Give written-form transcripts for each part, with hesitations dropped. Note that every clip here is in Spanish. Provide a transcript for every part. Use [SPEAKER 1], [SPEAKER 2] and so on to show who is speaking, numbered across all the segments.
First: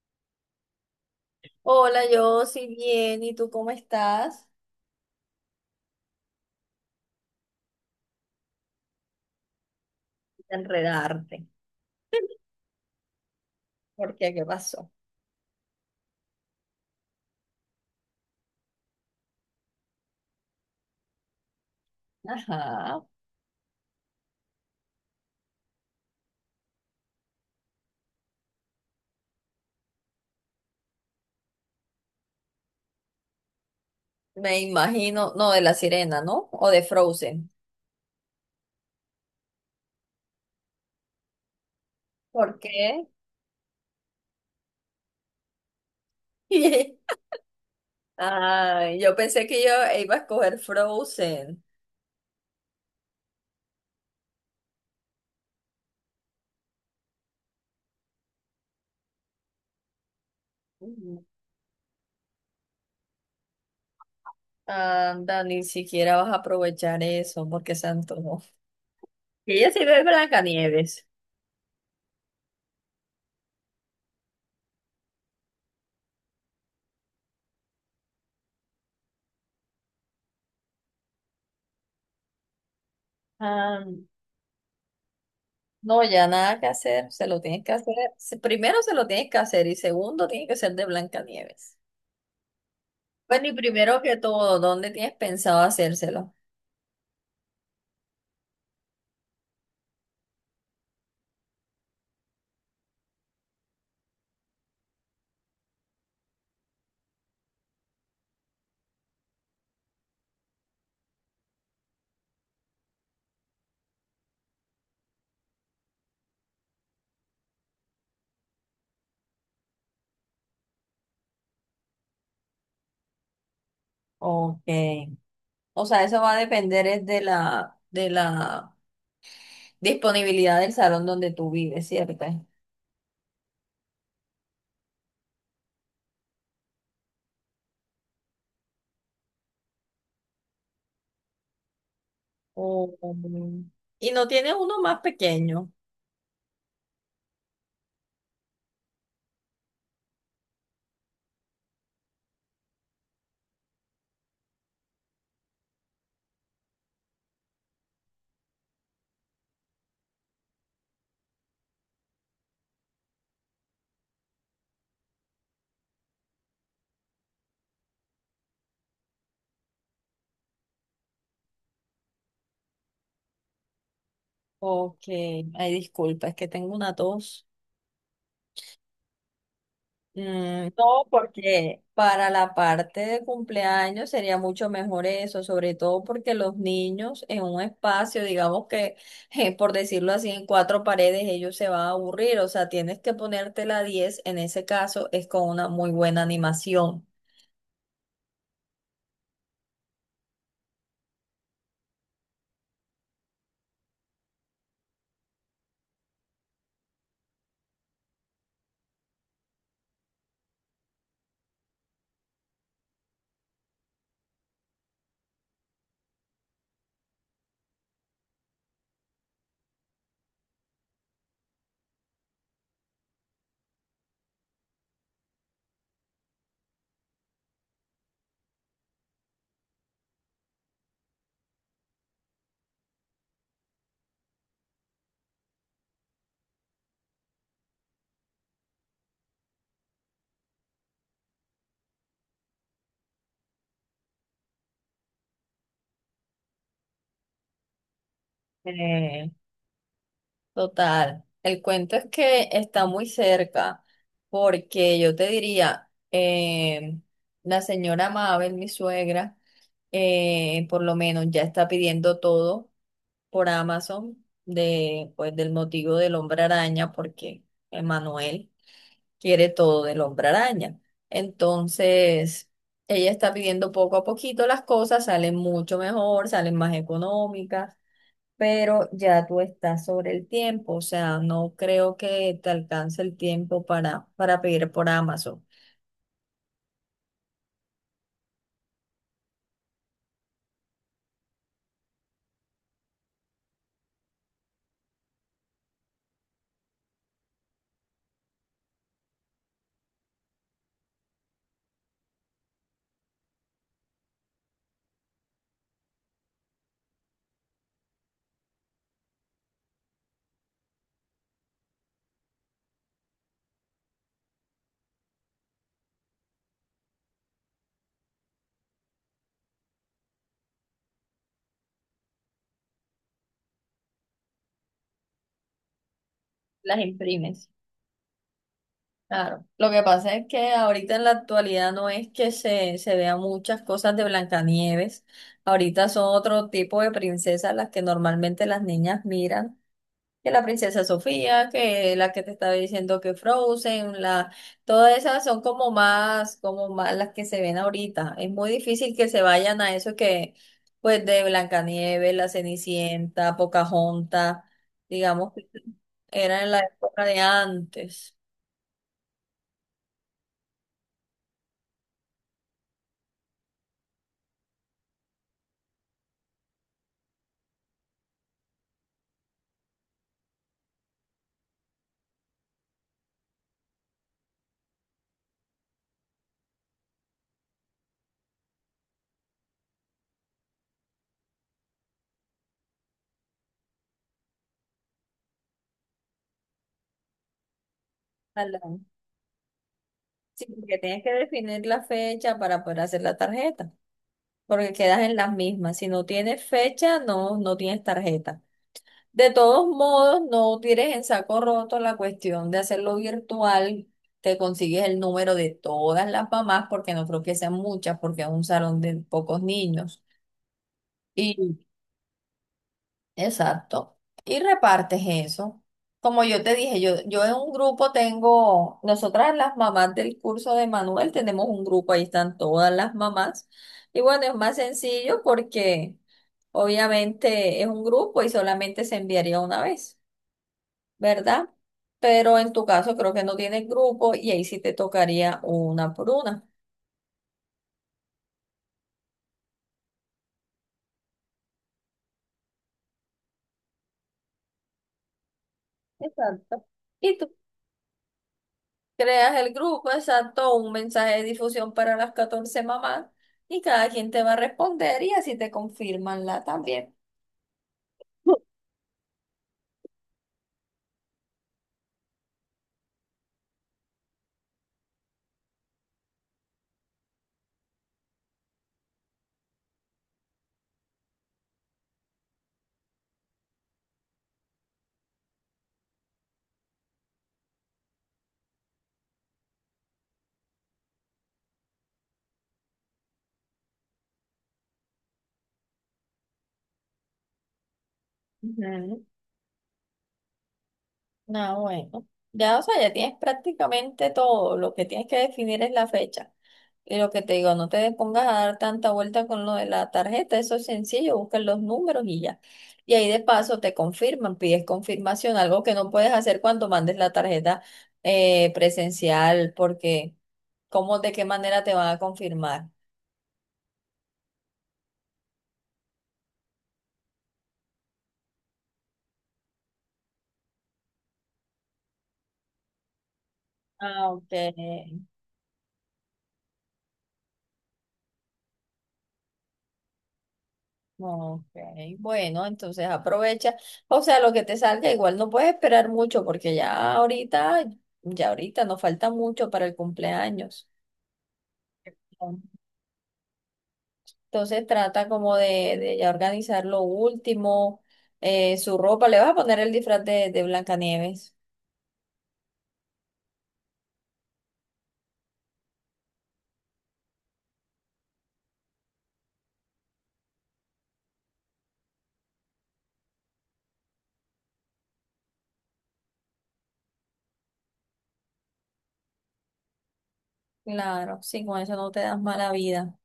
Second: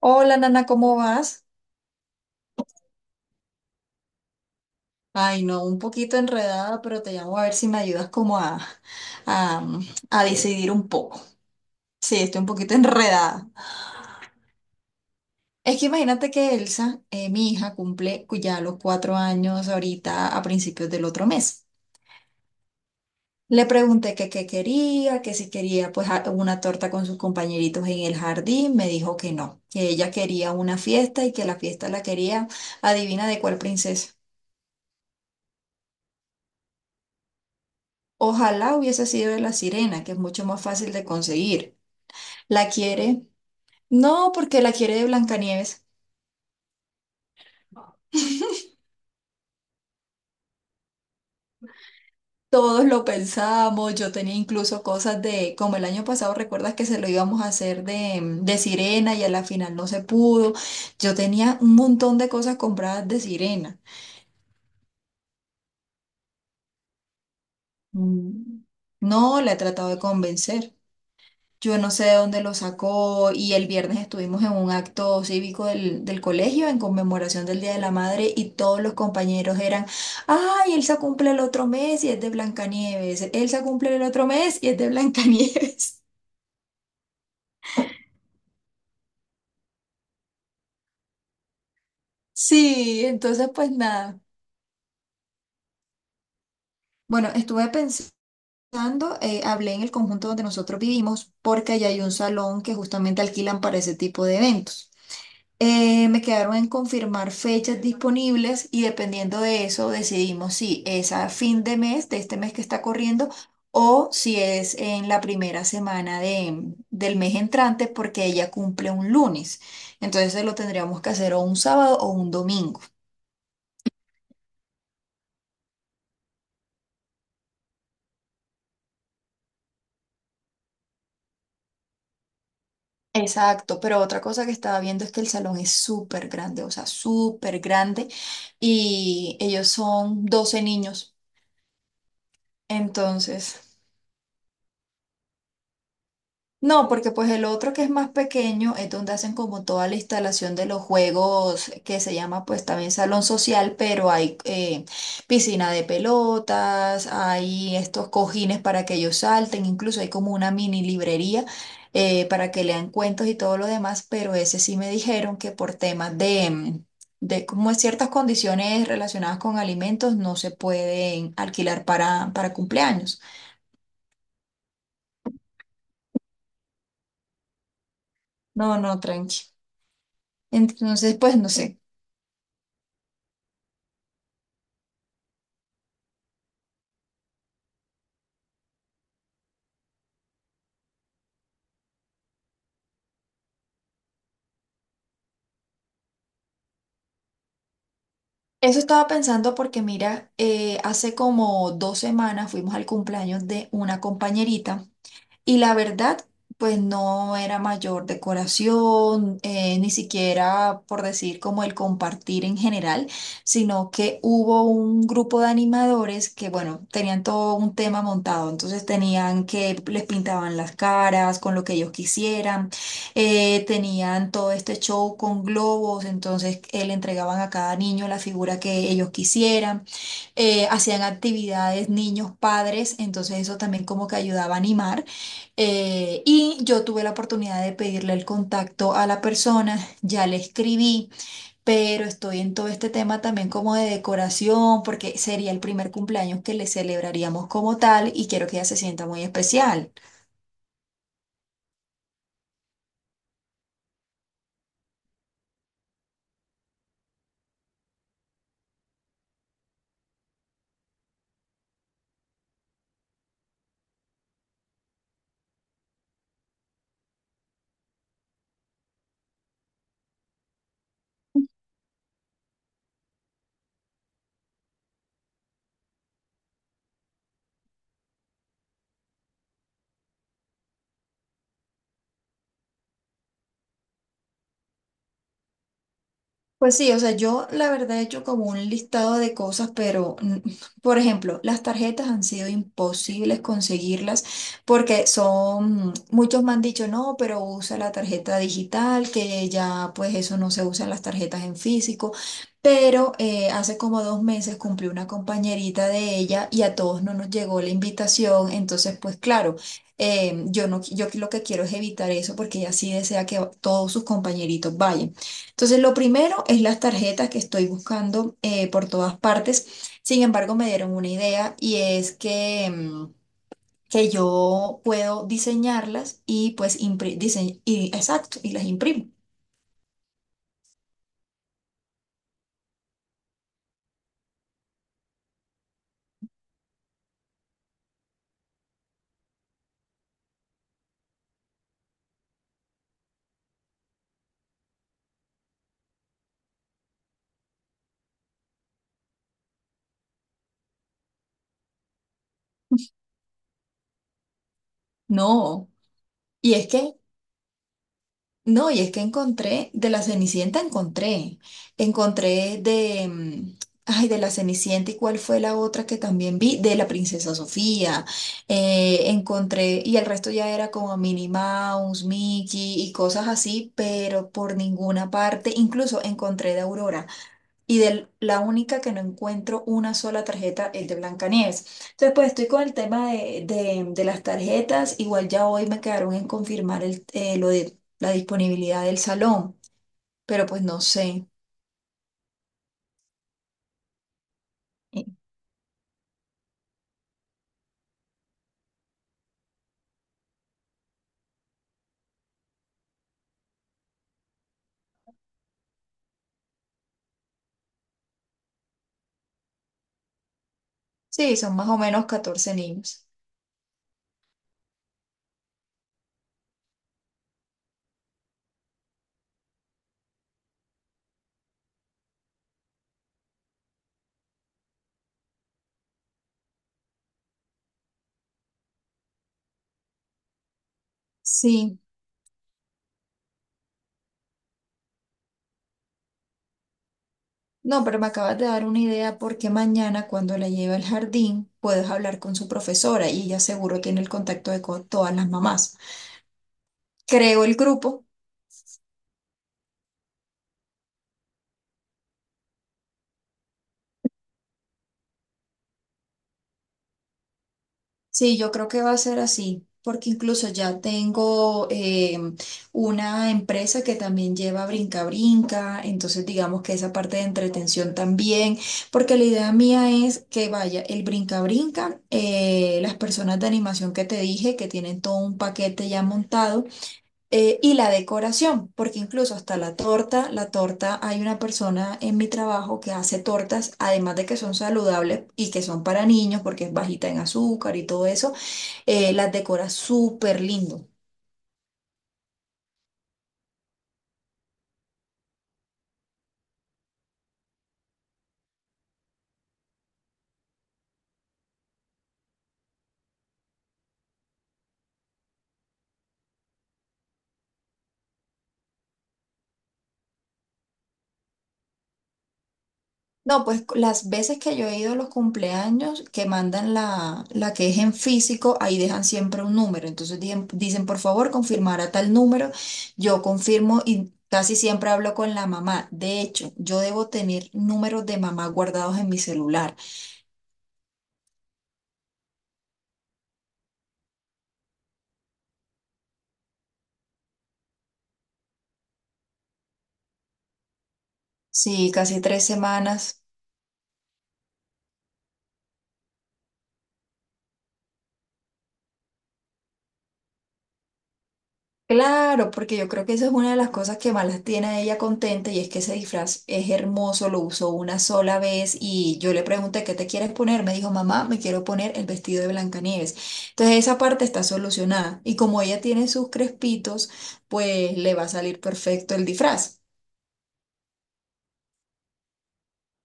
[SPEAKER 1] Hola, Nana, ¿cómo vas?
[SPEAKER 2] Hola, yo sí bien, ¿y tú cómo estás?
[SPEAKER 1] Ay, no, un poquito enredada, pero te llamo a ver si me ayudas como a, a
[SPEAKER 2] De
[SPEAKER 1] decidir un poco.
[SPEAKER 2] enredarte.
[SPEAKER 1] Sí, estoy un poquito enredada.
[SPEAKER 2] ¿Por qué? ¿Qué pasó?
[SPEAKER 1] Es que imagínate que Elsa, mi hija, cumple ya los cuatro años ahorita a principios del otro mes.
[SPEAKER 2] Ajá,
[SPEAKER 1] Le pregunté que qué quería, que si quería pues una torta con sus compañeritos en el jardín. Me dijo que no, que ella quería una fiesta y que la fiesta la quería, adivina de cuál princesa.
[SPEAKER 2] me imagino, no, de La Sirena, ¿no? O de Frozen.
[SPEAKER 1] Ojalá hubiese sido de la sirena, que es mucho más fácil de conseguir.
[SPEAKER 2] ¿Por
[SPEAKER 1] ¿La
[SPEAKER 2] qué?
[SPEAKER 1] quiere? No, porque la quiere de Blancanieves.
[SPEAKER 2] Ay, yo pensé que yo iba a escoger Frozen.
[SPEAKER 1] Todos lo pensamos, yo tenía incluso cosas de, como el año pasado, recuerdas que se lo íbamos a hacer de sirena y a la final no se pudo. Yo
[SPEAKER 2] Ujú.
[SPEAKER 1] tenía un montón de cosas compradas de sirena.
[SPEAKER 2] Anda, ni siquiera vas a aprovechar eso, porque se antojó.
[SPEAKER 1] Mm, No, la
[SPEAKER 2] Y
[SPEAKER 1] he
[SPEAKER 2] ella sí
[SPEAKER 1] tratado de
[SPEAKER 2] ve
[SPEAKER 1] convencer.
[SPEAKER 2] Blancanieves.
[SPEAKER 1] Yo no sé de dónde lo sacó y el viernes estuvimos en un acto cívico del colegio en conmemoración del Día de la Madre y todos los compañeros eran, ay, Elsa cumple el otro mes y es de Blancanieves, Elsa
[SPEAKER 2] Ah,
[SPEAKER 1] cumple el otro mes y es de
[SPEAKER 2] no,
[SPEAKER 1] Blancanieves.
[SPEAKER 2] ya nada que hacer, se lo tienes que hacer. Primero se lo tienes que hacer y segundo tiene que ser de Blancanieves.
[SPEAKER 1] Sí,
[SPEAKER 2] Bueno,
[SPEAKER 1] entonces
[SPEAKER 2] y
[SPEAKER 1] pues
[SPEAKER 2] primero que
[SPEAKER 1] nada.
[SPEAKER 2] todo, ¿dónde tienes pensado hacérselo?
[SPEAKER 1] Bueno, estuve pensando, hablé en el conjunto donde nosotros vivimos porque allá hay un salón que justamente alquilan para ese tipo de eventos. Me quedaron en confirmar fechas disponibles y dependiendo de eso decidimos si es a fin de mes, de este mes que está corriendo, o si es en la primera semana de, del mes entrante porque ella cumple un lunes. Entonces lo tendríamos que hacer o un sábado o un domingo.
[SPEAKER 2] Ok. O sea, eso va a depender es de la disponibilidad del salón donde tú vives, ¿cierto?
[SPEAKER 1] Exacto, pero otra cosa que estaba viendo es que el salón es súper grande, o sea, súper grande, y ellos son 12 niños.
[SPEAKER 2] Oh,
[SPEAKER 1] Entonces...
[SPEAKER 2] y no tienes uno más pequeño.
[SPEAKER 1] No, porque pues el otro que es más pequeño es donde hacen como toda la instalación de los juegos que se llama pues también salón social, pero hay piscina de pelotas, hay estos cojines para que ellos salten, incluso hay como una mini librería para que lean cuentos y todo lo demás, pero ese sí me dijeron que por temas de, de como ciertas condiciones relacionadas con alimentos no se pueden alquilar para cumpleaños.
[SPEAKER 2] Ok. Ay, disculpa, es que tengo una tos.
[SPEAKER 1] No, no, tranqui.
[SPEAKER 2] Mm, no,
[SPEAKER 1] Entonces, pues no sé.
[SPEAKER 2] porque para la parte de cumpleaños sería mucho mejor eso, sobre todo porque los niños en un espacio, digamos que, por decirlo así, en cuatro paredes, ellos se van a aburrir, o sea, tienes que ponerte la 10. En ese caso es con una muy buena animación.
[SPEAKER 1] Eso estaba pensando porque mira, hace como dos semanas fuimos al cumpleaños de una compañerita. Y la verdad, pues no era mayor decoración, ni siquiera por decir como el compartir en general, sino que hubo un grupo de animadores que, bueno, tenían todo un tema montado, entonces tenían que les pintaban las caras con lo que ellos quisieran, tenían todo este show con globos, entonces le entregaban a cada niño la figura que ellos quisieran, hacían actividades niños, padres, entonces eso también como que ayudaba a animar. Y yo tuve la oportunidad de pedirle el contacto a la persona, ya le escribí, pero estoy en todo este tema también como de decoración, porque sería el primer cumpleaños que le celebraríamos como tal y quiero que ella se sienta muy
[SPEAKER 2] Eh,
[SPEAKER 1] especial.
[SPEAKER 2] Total. El cuento es que está muy cerca, porque yo te diría, la señora Mabel, mi suegra, por lo menos ya está pidiendo todo por Amazon de, pues, del motivo del hombre araña, porque Emanuel quiere todo del hombre araña. Entonces, ella está pidiendo poco a poquito las cosas, salen mucho mejor, salen más económicas, pero ya tú estás sobre el tiempo, o sea, no creo que te alcance el tiempo para pedir por Amazon.
[SPEAKER 1] Pues sí, o sea, yo la verdad he hecho como un listado de cosas, pero por ejemplo, las tarjetas han sido imposibles conseguirlas porque son, muchos me han dicho, no, pero usa la tarjeta digital, que ya pues eso no se usa en las tarjetas en físico, pero hace como dos meses cumplió una compañerita de ella y a todos no nos llegó la invitación, entonces pues claro. Yo no, yo lo que quiero es evitar eso porque ella sí desea que todos sus compañeritos vayan. Entonces, lo primero es las tarjetas que estoy buscando por todas partes. Sin embargo, me dieron una idea y es que, que yo puedo diseñarlas y pues
[SPEAKER 2] Las imprimes.
[SPEAKER 1] y, exacto, y las imprimo.
[SPEAKER 2] Claro, lo que pasa es que ahorita en la actualidad no es que se vean muchas cosas de Blancanieves, ahorita son otro tipo de princesas las que normalmente las niñas miran, que la princesa Sofía, que la que te estaba diciendo que Frozen, la, todas esas son como más las que se ven ahorita, es muy difícil que se vayan a eso que, pues de Blancanieves, la Cenicienta, Pocahontas, digamos que
[SPEAKER 1] No.
[SPEAKER 2] eran en
[SPEAKER 1] Y
[SPEAKER 2] la
[SPEAKER 1] es que
[SPEAKER 2] época de antes.
[SPEAKER 1] No, y es que encontré, de la Cenicienta encontré, encontré de, ay, de la Cenicienta y cuál fue la otra que también vi, de la Princesa Sofía, encontré, y el resto ya era como Minnie Mouse, Mickey y cosas así, pero por ninguna parte, incluso encontré de Aurora. Y de la única que no encuentro una sola tarjeta es de Blancanieves. Entonces, pues estoy con el tema de las tarjetas. Igual ya hoy me quedaron en confirmar el, lo de la disponibilidad del salón, pero
[SPEAKER 2] Sí,
[SPEAKER 1] pues
[SPEAKER 2] porque
[SPEAKER 1] no
[SPEAKER 2] tienes que
[SPEAKER 1] sé.
[SPEAKER 2] definir la fecha para poder hacer la tarjeta, porque quedas
[SPEAKER 1] Eh,
[SPEAKER 2] en las mismas. Si no tienes fecha, no, no tienes tarjeta. De todos modos, no tires en saco roto la cuestión de hacerlo virtual. Te consigues el número de todas las mamás, porque no creo que sean muchas, porque es un salón de pocos niños.
[SPEAKER 1] Sí, son más o menos 14 niños.
[SPEAKER 2] Exacto. Y repartes eso. Como yo te dije, yo en un grupo tengo, nosotras las mamás del curso de Manuel tenemos un grupo, ahí están todas las mamás. Y bueno, es más sencillo porque obviamente es un grupo y solamente se enviaría una vez, ¿verdad?
[SPEAKER 1] Sí,
[SPEAKER 2] Pero en tu caso creo que no tienes grupo y ahí sí te tocaría una por una.
[SPEAKER 1] no, pero me acabas de dar una idea porque mañana cuando la lleve al jardín puedes hablar con su profesora y ella seguro tiene el contacto de todas las mamás.
[SPEAKER 2] Exacto. Y tú
[SPEAKER 1] Creo el grupo.
[SPEAKER 2] creas el grupo, exacto, un mensaje de difusión para las 14 mamás y cada quien te va a responder y así te confirman la también.
[SPEAKER 1] Sí, yo creo que va a ser así, porque incluso ya tengo una empresa que también lleva brinca brinca, entonces digamos que esa parte de entretención también, porque la idea mía es que vaya el brinca brinca, las personas de animación que te dije que tienen todo un paquete ya montado. Y la decoración, porque incluso hasta la torta, hay una persona en mi trabajo que hace tortas, además de que son saludables y que son para niños porque es bajita en azúcar y todo eso,
[SPEAKER 2] Ujú.
[SPEAKER 1] las decora súper lindo.
[SPEAKER 2] Ah, bueno. Ya, o sea, ya tienes prácticamente todo. Lo que tienes que definir es la fecha. Y lo que te digo, no te pongas a dar tanta vuelta con lo de la tarjeta, eso es sencillo, buscan los números y ya. Y ahí de paso te confirman, pides confirmación, algo que no puedes hacer cuando mandes la tarjeta presencial, porque ¿cómo, de qué manera te van a confirmar?
[SPEAKER 1] No, pues las veces que yo he ido a los cumpleaños que mandan la que es en físico, ahí dejan siempre un número. Entonces dicen, por favor, confirmar a tal número. Yo confirmo
[SPEAKER 2] Ah,
[SPEAKER 1] y
[SPEAKER 2] ok,
[SPEAKER 1] casi siempre hablo con la mamá. De hecho, yo debo tener números de mamá guardados en mi celular.
[SPEAKER 2] ok. Bueno, entonces aprovecha. O sea, lo que te salga, igual no puedes esperar mucho, porque ya ahorita nos falta mucho para el cumpleaños.
[SPEAKER 1] Sí, casi tres semanas.
[SPEAKER 2] Entonces trata como de ya organizar lo último, su ropa. Le vas a poner el disfraz de Blancanieves.
[SPEAKER 1] Claro, porque yo creo que eso es una de las cosas que más la tiene a ella contenta y es que ese disfraz es hermoso, lo usó una sola vez y yo le pregunté, ¿qué te quieres poner? Me dijo, mamá, me quiero poner el vestido de Blancanieves. Entonces esa parte está solucionada y como ella tiene sus crespitos, pues le va a salir perfecto el disfraz.
[SPEAKER 2] Claro, sí, con eso no te das mala vida.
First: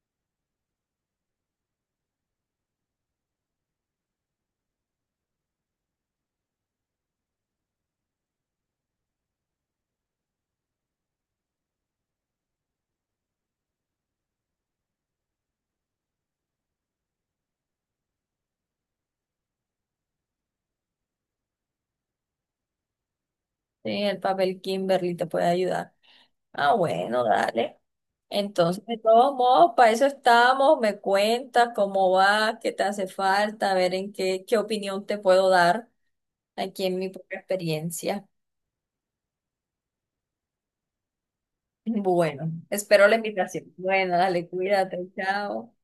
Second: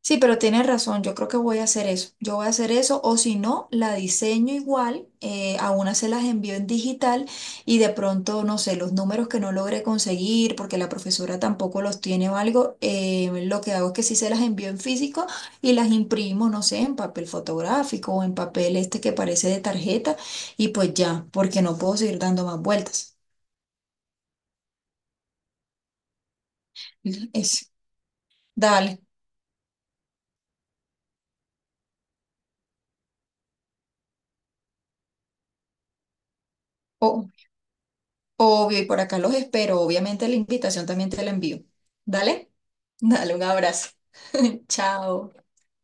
[SPEAKER 1] Sí, pero tienes razón, yo creo que voy a hacer eso. Yo voy a hacer eso o si no, la diseño igual, a una se las envío en digital y de pronto, no sé, los números que no logré conseguir porque la profesora tampoco los tiene o algo, lo que hago es que sí se las envío en físico y las imprimo, no sé, en papel fotográfico o en papel este que parece de tarjeta y pues ya, porque no puedo seguir dando más vueltas.
[SPEAKER 2] Sí, el papel Kimberly te puede ayudar. Ah, bueno,
[SPEAKER 1] Es,
[SPEAKER 2] dale. Entonces, de
[SPEAKER 1] dale.
[SPEAKER 2] todos modos, para eso estamos. Me cuentas cómo va, qué te hace falta, a ver en qué, qué opinión te puedo dar aquí en mi
[SPEAKER 1] O-
[SPEAKER 2] propia experiencia.
[SPEAKER 1] Obvio, y por acá los espero. Obviamente la invitación también te la envío.
[SPEAKER 2] Bueno,
[SPEAKER 1] Dale,
[SPEAKER 2] espero la
[SPEAKER 1] dale un
[SPEAKER 2] invitación.
[SPEAKER 1] abrazo.
[SPEAKER 2] Bueno, dale, cuídate,
[SPEAKER 1] Chao.
[SPEAKER 2] chao.